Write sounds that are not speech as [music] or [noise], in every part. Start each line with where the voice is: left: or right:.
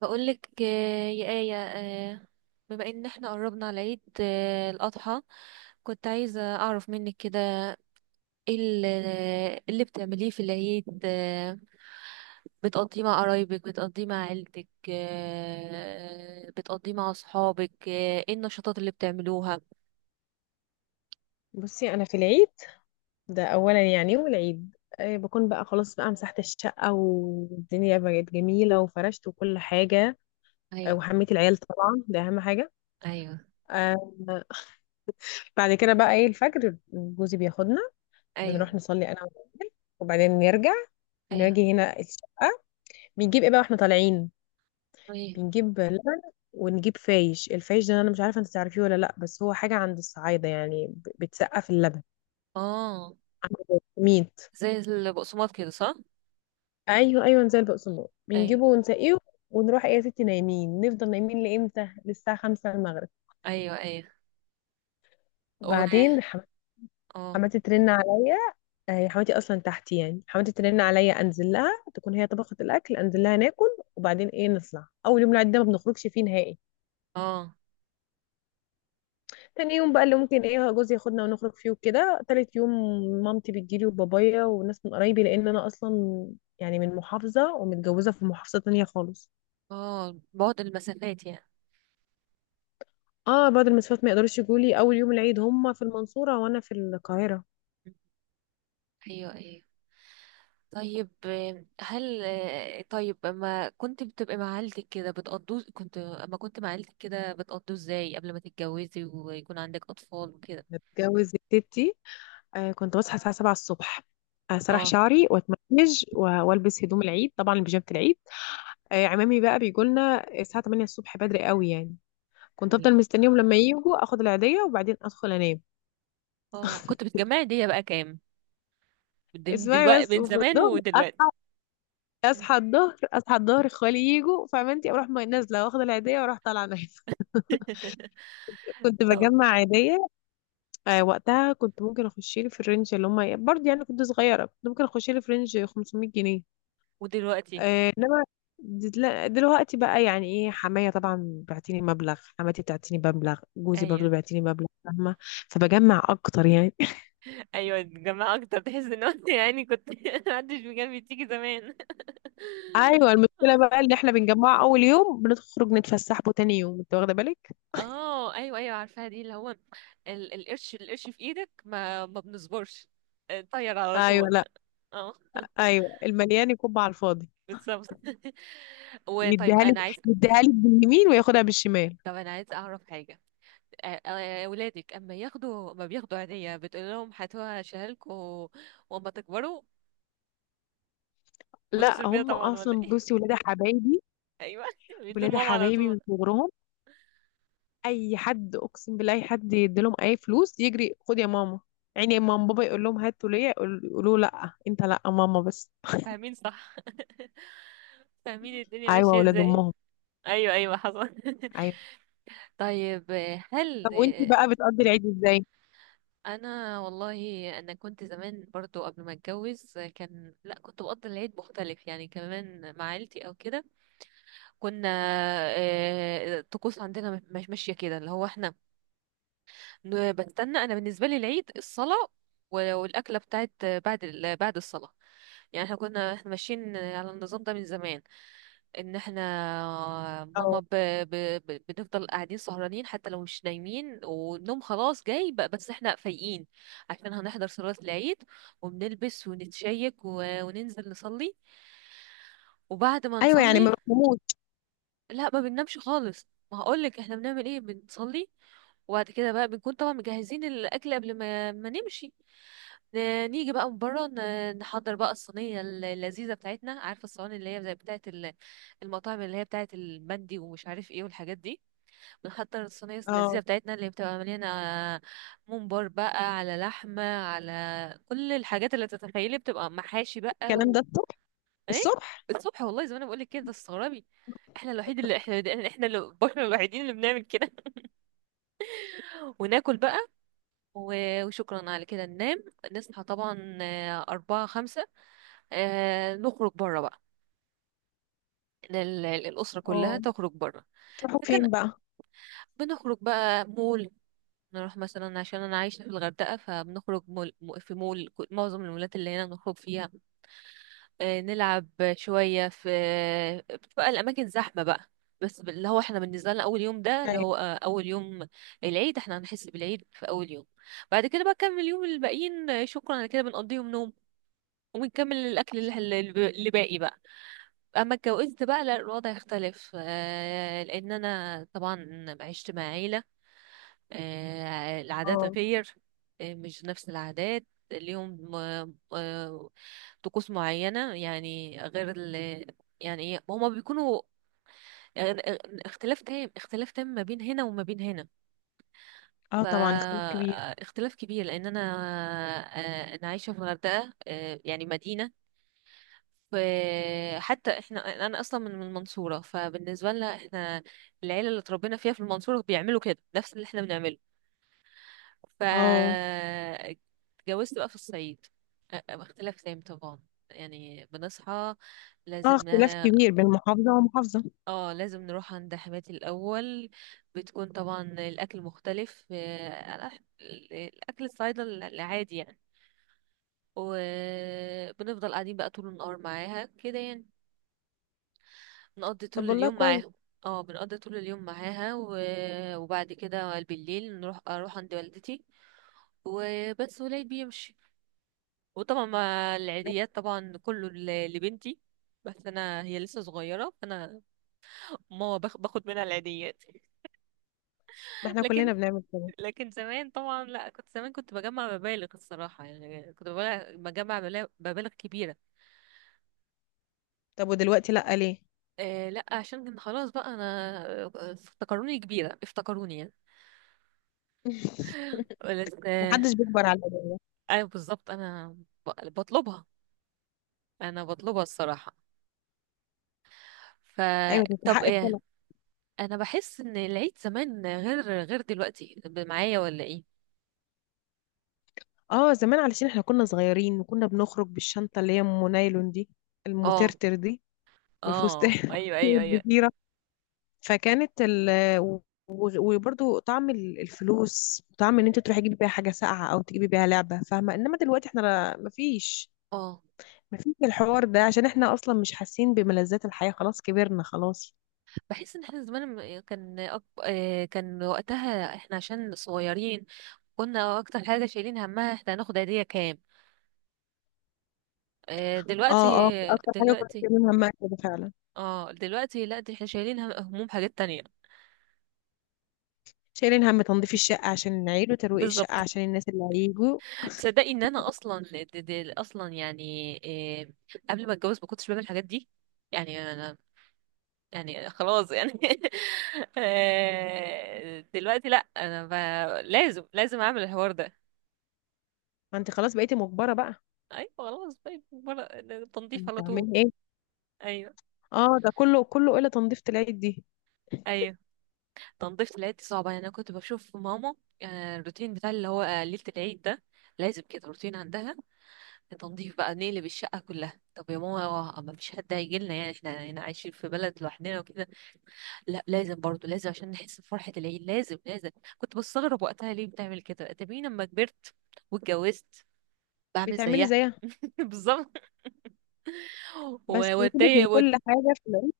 right: بقولك، آه، يا آية، بما ان احنا قربنا على عيد الأضحى، كنت عايزة أعرف منك كده ايه اللي بتعمليه في العيد، بتقضيه مع قرايبك، بتقضيه مع عيلتك، بتقضيه مع أصحابك، ايه النشاطات اللي بتعملوها؟
left: بصي انا في العيد ده اولا يعني والعيد بكون بقى خلاص بقى مسحت الشقه والدنيا بقت جميله وفرشت وكل حاجه.
right: ايوه،
left: وحميت العيال طبعا ده اهم حاجه.
right: ايوه،
left: آه، بعد كده بقى ايه الفجر جوزي بياخدنا،
right: ايوه،
left: بنروح نصلي انا والعيال وبعدين نرجع
right: ايوه،
left: نجي هنا الشقه. بنجيب ايه بقى واحنا طالعين،
right: ايوه.
left: بنجيب لبن ونجيب فايش. الفايش ده انا مش عارفه انت تعرفيه ولا لا، بس هو حاجه عند الصعايده، يعني بتسقف اللبن
right: اه،
left: عند ميت.
right: زي البقسماط كده، صح.
left: ايوه ايوه، نزل بقسماط، بنجيبه
right: ايوه،
left: ونسقيه، ونروح ايه يا ستي نايمين. نفضل نايمين لامتى؟ للساعه 5 المغرب.
right: ايوه، ايوه. و-
left: بعدين
right: اه،
left: حماتي ترن عليا. هي حماتي اصلا تحتي، يعني حماتي ترن عليا انزل لها، تكون هي طبخت الاكل، انزل لها ناكل. وبعدين ايه، نطلع اول يوم العيد ده ما بنخرجش فيه نهائي.
right: اه،
left: تاني يوم بقى اللي ممكن ايه جوزي ياخدنا ونخرج فيه وكده. تالت يوم مامتي بتجيلي وبابايا وناس من قرايبي، لان انا اصلا يعني من محافظه ومتجوزه في محافظه تانية خالص.
right: اه، بعد المسافات يعني.
left: اه بعض المسافات ما يقدروش يجوا لي اول يوم العيد، هم في المنصورة وانا في القاهرة.
right: ايوه، ايوه. طيب، آه، هل آه، طيب، اما كنت مع عيلتك كده بتقضوا ازاي قبل ما تتجوزي ويكون عندك اطفال وكده؟
left: بتجوز تيتي، آه كنت بصحى الساعة 7 الصبح، اسرح
right: اه،
left: شعري واتمنج والبس هدوم العيد، طبعا بيجامة العيد. آه عمامي بقى بيجوا لنا الساعة 8 الصبح، بدري قوي يعني. كنت
right: تمام.
left: افضل مستنيهم لما يجوا، اخد العيدية وبعدين ادخل انام.
right: اه، كنت بتجمعي دي بقى كام
left: اسمعي
right: دلوقتي،
left: بس،
right: من
left: وفي
right: زمان
left: الظهر
right: ودلوقتي؟
left: اصحى الظهر اصحى الظهر، اخوالي يجوا فعمامتي، اروح نازله واخد العيديه واروح طالعه نايمه.
right: [laughs]
left: [laughs] كنت
right: طب
left: بجمع عيديه. آه وقتها كنت ممكن اخش لي في الرينج اللي هم برضه، يعني كنت صغيره، كنت ممكن اخش لي في رينج 500 جنيه.
right: ودلوقتي؟
left: آه انما دل- لا، دلوقتي بقى يعني ايه، حمايه طبعا بعتيني مبلغ، حماتي بتعتيني مبلغ، جوزي برضه
right: ايوه،
left: بيعتيني مبلغ، فاهمه؟ فبجمع اكتر يعني. [laughs]
right: ايوه، الجماعة اكتر، تحس ان انت يعني كنت [laughs] محدش بجنبي تيجي زمان.
left: ايوه المشكله بقى ان احنا بنجمع اول يوم بنخرج نتفسح به تاني يوم، انت واخده بالك؟
right: اه، ايوه، ايوه، عارفاها دي اللي هو القرش، في ايدك ما بنصبرش، طير على
left: ايوه لا،
right: طول. اه، [laughs]
left: ايوه المليان يكب على الفاضي،
right: بالظبط. [laughs] وطيب
left: يديها لك،
right: انا عايز،
left: يديها لك باليمين وياخدها بالشمال.
right: طب انا عايز اعرف حاجه. ولادك اما ياخدوا، ما بياخدوا عيدية بتقول لهم هاتوها شهالكوا واما تكبروا
left: لا
right: وتصرفيها
left: هم
right: طبعا، ولا
left: اصلا
right: ايه؟
left: بصي ولاد حبايبي،
right: [laughs] ايوه، بيدوا
left: ولاد
right: لماما على
left: حبايبي
right: طول.
left: من صغرهم، اي حد اقسم بالله اي حد يديلهم اي فلوس، يجري خد يا ماما. يعني ماما بابا يقول لهم هاتوا ليا، يقولوا لا انت، لا ماما بس.
right: فاهمين، صح، [laughs] فاهمين الدنيا
left: ايوه
right: ماشيه
left: اولاد
right: ازاي.
left: امهم.
right: ايوه، ايوه، حصل. [laughs]
left: ايوه
right: طيب، آه، هل
left: طب وانت بقى بتقضي العيد ازاي؟
right: انا والله انا كنت زمان برضو قبل ما اتجوز كان، لا كنت بقضي العيد مختلف يعني كمان مع عيلتي او كده. كنا، الطقوس عندنا مش ماشيه كده، اللي هو احنا بستنى انا بالنسبه لي العيد الصلاه والاكله بتاعت بعد الصلاه. يعني احنا كنا، احنا ماشيين على النظام ده من زمان، ان احنا
left: اه.
right: ماما بنفضل قاعدين سهرانين حتى لو مش نايمين، والنوم خلاص جاي بقى، بس احنا فايقين عشان هنحضر صلاة العيد. وبنلبس ونتشيك، وننزل نصلي. وبعد ما
left: ايوه يعني ما
right: نصلي،
left: بفهموش.
right: لا ما بننامش خالص. ما هقولك احنا بنعمل ايه، بنصلي، وبعد كده بقى بنكون طبعا مجهزين الاكل قبل ما نمشي. نيجي بقى من بره، نحضر بقى الصينيه اللذيذه بتاعتنا، عارفه الصواني اللي هي زي بتاعه المطاعم اللي هي بتاعه المندي ومش عارف ايه والحاجات دي. بنحضر الصينيه اللذيذه
left: اه
right: بتاعتنا اللي بتبقى مليانه ممبار بقى، على لحمه، على كل الحاجات اللي تتخيلي، بتبقى محاشي بقى.
left: الكلام ده الصبح؟
right: ايه؟
left: الصبح.
right: الصبح والله، زي ما انا بقول لك كده تستغربي. احنا الوحيد اللي احنا، احنا اللي بشر الوحيدين اللي بنعمل كده. [laughs] وناكل بقى، وشكرا على كده ننام. نصحى طبعا، أربعة خمسة، نخرج بره بقى. الأسرة كلها
left: اه
right: تخرج بره.
left: تروحوا
right: فكان،
left: فين بقى؟
right: بنخرج بقى مول، نروح مثلا، عشان أنا عايشة في الغردقة، فبنخرج مول، معظم المولات اللي هنا نخرج فيها. نلعب شوية في، بتبقى الأماكن زحمة بقى، بس اللي هو احنا بالنسبة لنا أول يوم ده اللي
left: ايوه.
right: هو، أول يوم العيد، احنا هنحس بالعيد في أول يوم. بعد كده بقى نكمل اليوم الباقيين، شكرا على كده بنقضيهم نوم، وبنكمل الأكل اللي باقي بقى. أما اتجوزت بقى، لا، الوضع يختلف، لأن أنا طبعا عشت مع عيلة، العادات
left: اه
right: غير، مش نفس العادات ليهم، طقوس معينة يعني غير ال، يعني إيه، هما بيكونوا، آه، اختلاف تام، اختلاف تام ما بين هنا وما بين هنا.
left: اه طبعا اختلاف كبير.
right: فاختلاف كبير، لأن أنا، أنا عايشة في الغردقة، يعني مدينة. ف- حتى احنا، انا اصلا من المنصوره، فبالنسبه لنا احنا، العيله اللي اتربينا فيها في المنصوره بيعملوا كده نفس اللي احنا بنعمله. ف،
left: اه
right: اتجوزت بقى في الصعيد، اختلاف تام طبعا. يعني بنصحى،
left: اه
right: لازم
left: اختلاف كبير بين محافظة ومحافظة.
right: اه لازم نروح عند حماتي الأول. بتكون طبعا الأكل مختلف، الأكل الصعيدي العادي يعني. وبنفضل قاعدين بقى طول النهار معاها كده يعني، نقضي طول
left: طب والله
right: اليوم
left: كويس.
right: معاها. اه، بنقضي طول اليوم معاها، وبعد كده بالليل نروح، اروح عند والدتي وبس، ولاد بيمشي. وطبعا مع العيديات طبعا كله لبنتي، بس انا هي لسه صغيره، فانا ماما باخد منها العيديات. [laughs]
left: ما احنا
right: لكن،
left: كلنا بنعمل كده.
right: لكن زمان طبعا لا، كنت زمان كنت بجمع مبالغ الصراحه، يعني كنت بجمع، مبالغ كبيره.
left: طب ودلوقتي لا ليه؟
right: لا، عشان كان خلاص بقى انا، افتكروني كبيره، افتكروني يعني.
left: [laughs]
right: بس
left: محدش بيكبر على الأداء.
right: ايوه بالظبط. انا بطلبها، انا بطلبها الصراحه.
left: ايوه
right: فطب
left: تستحق
right: ايه،
left: الطلب.
right: انا بحس ان العيد زمان غير، غير دلوقتي، معايا ولا ايه؟
left: اه زمان علشان احنا كنا صغيرين، وكنا بنخرج بالشنطة اللي هي ام نايلون دي،
right: اه،
left: المترتر دي،
right: اه،
left: والفستان [laughs]
right: ايوه، ايوه، ايوه.
left: الكبيرة. فكانت وبرضو طعم الفلوس، طعم ان انت تروحي تجيبي بيها حاجة ساقعة او تجيبي بيها لعبة، فاهمة؟ انما دلوقتي احنا مفيش،
right: اه،
left: مفيش الحوار ده، عشان احنا اصلا مش حاسين بملذات الحياة، خلاص كبرنا خلاص.
right: بحس ان احنا زمان لما كان أك... آه، كان وقتها احنا عشان صغيرين، كنا اكتر حاجه شايلين همها احنا هناخد هديه كام. دلوقتي،
left: اه اه اكتر حاجة كنت
right: دلوقتي،
left: شايلين همها كده فعلا.
right: اه دلوقتي لا، دي احنا شايلين هموم حاجات تانية.
left: شايلين هم تنظيف الشقة عشان العيل، وترويق الشقة
right: بالظبط.
left: عشان الناس اللي هيجوا.
right: تصدقي ان انا اصلا، دي، دي اصلا يعني، آه، قبل ما اتجوز ما كنتش بعمل الحاجات دي. يعني انا، يعني خلاص يعني. [laughs] دلوقتي لا، انا لازم، لازم اعمل الحوار ده.
left: ما انت خلاص بقيتي مجبرة بقى،
right: ايوه خلاص، طيب مرة تنظيف على طول.
left: هتعملي ايه؟
right: ايوه،
left: اه ده كله كله إلا تنظيفة العيد دي.
right: ايوه، تنظيف العيد دي صعبة يعني. انا كنت بشوف ماما، يعني الروتين بتاع اللي هو، ليلة العيد ده لازم كده روتين عندها. تنظيف بقى، نقلب الشقة كلها. طب يا ماما هو ما فيش حد هيجي لنا، يعني احنا هنا عايشين في بلد لوحدنا وكده. لا لازم برضو، لازم عشان نحس بفرحة العيد، لازم، لازم. كنت بستغرب وقتها ليه بتعمل كده، تبين لما كبرت واتجوزت بعمل
left: بتعملي
right: زيها.
left: زيها.
right: [laughs] بالظبط.
left: بس سيبك من
right: واتضايق.
left: كل حاجة في العيد،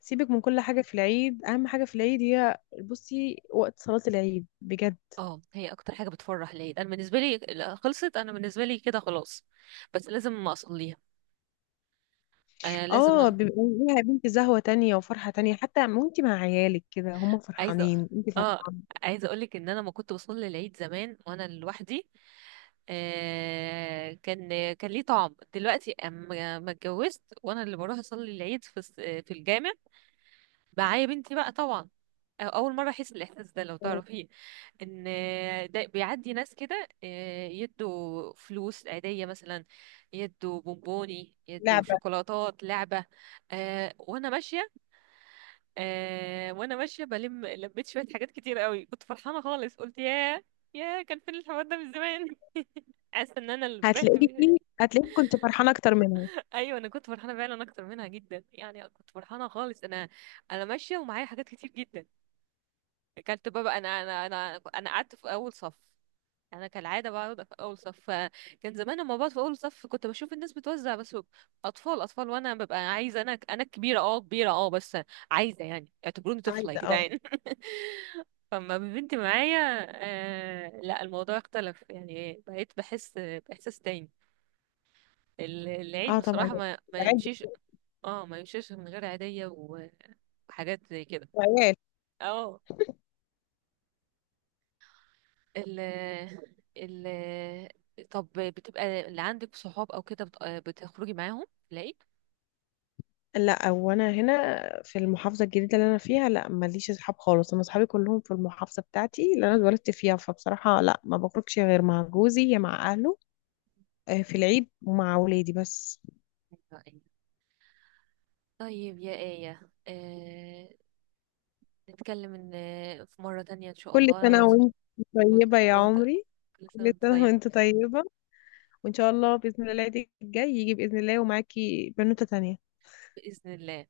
left: سيبك من كل حاجة في العيد، أهم حاجة في العيد هي بصي وقت صلاة العيد بجد.
right: اه، هي اكتر حاجه بتفرح ليا انا بالنسبه لي، لا، خلصت انا بالنسبه لي كده خلاص، بس لازم اصليها. انا لازم
left: اه بيبقى ليها يا بنتي زهوة تانية وفرحة تانية، حتى وانتي مع عيالك كده، هم
right: عايزه،
left: فرحانين انتي
right: اه
left: فرحانة.
right: عايزه اقولك ان انا ما كنت بصلي العيد زمان وانا لوحدي. آه كان، كان ليه طعم دلوقتي اما ما اتجوزت وانا اللي بروح اصلي العيد في في الجامع، معايا بنتي بقى طبعا. اول مره احس بالاحساس ده، لو
left: آه،
right: تعرفيه. ان ده بيعدي ناس كده، يدوا فلوس عاديه مثلا، يدوا بونبوني، يدوا
left: لعبة.
right: شوكولاتات، لعبه. وانا ماشيه، وانا ماشيه بلم لبيت شويه حاجات، كتير قوي، كنت فرحانه خالص. قلت ياه، ياه كان فين الحوار ده من زمان. [laughs] حاسه ان انا اللي فرحت بيه.
left: هتلاقيكي هتلاقيكي كنت فرحانة أكتر منها.
right: [laughs] ايوه، انا كنت فرحانه فعلا اكتر منها جدا يعني، كنت فرحانه خالص انا، انا ماشيه ومعايا حاجات كتير جدا. كانت بابا، انا قعدت في اول صف، انا كالعاده بقعد في اول صف. كان زمان لما بقعد في اول صف كنت بشوف الناس بتوزع بس اطفال، اطفال، وانا ببقى عايزه، انا كبيره، اه كبيره، اه بس عايزه يعني اعتبروني طفله يا
left: عايزة اه.
right: جدعان. [laughs] فما بنتي معايا. آه لا، الموضوع اختلف يعني، بقيت بحس باحساس تاني. العيد
left: اه طبعا
right: بصراحه ما
left: العيد
right: يمشيش. اه، ما يمشيش من غير عيديه وحاجات زي كده.
left: عيال.
right: اه، ال، ال، طب بتبقى اللي عندك صحاب او كده بتخرجي معاهم، تلاقي،
left: لا وانا هنا في المحافظه الجديده اللي انا فيها لا ماليش اصحاب خالص، انا اصحابي كلهم في المحافظه بتاعتي اللي انا اتولدت فيها، فبصراحه لا ما بخرجش غير مع جوزي يا مع اهله في العيد ومع ولادي بس.
right: أيوة، أيوة. طيب يا آية، نتكلم إن، في مرة تانية إن شاء
left: كل
right: الله. أنا
left: سنه
right: بس،
left: وانت
right: وأنت
left: طيبه يا
right: وأنت-
left: عمري.
right: كل سنة
left: كل
right: وأنت
left: سنه
right: طيب.
left: وانت طيبه، وان شاء الله باذن الله العيد الجاي يجي باذن الله ومعاكي بنوته تانية.
right: بإذن الله.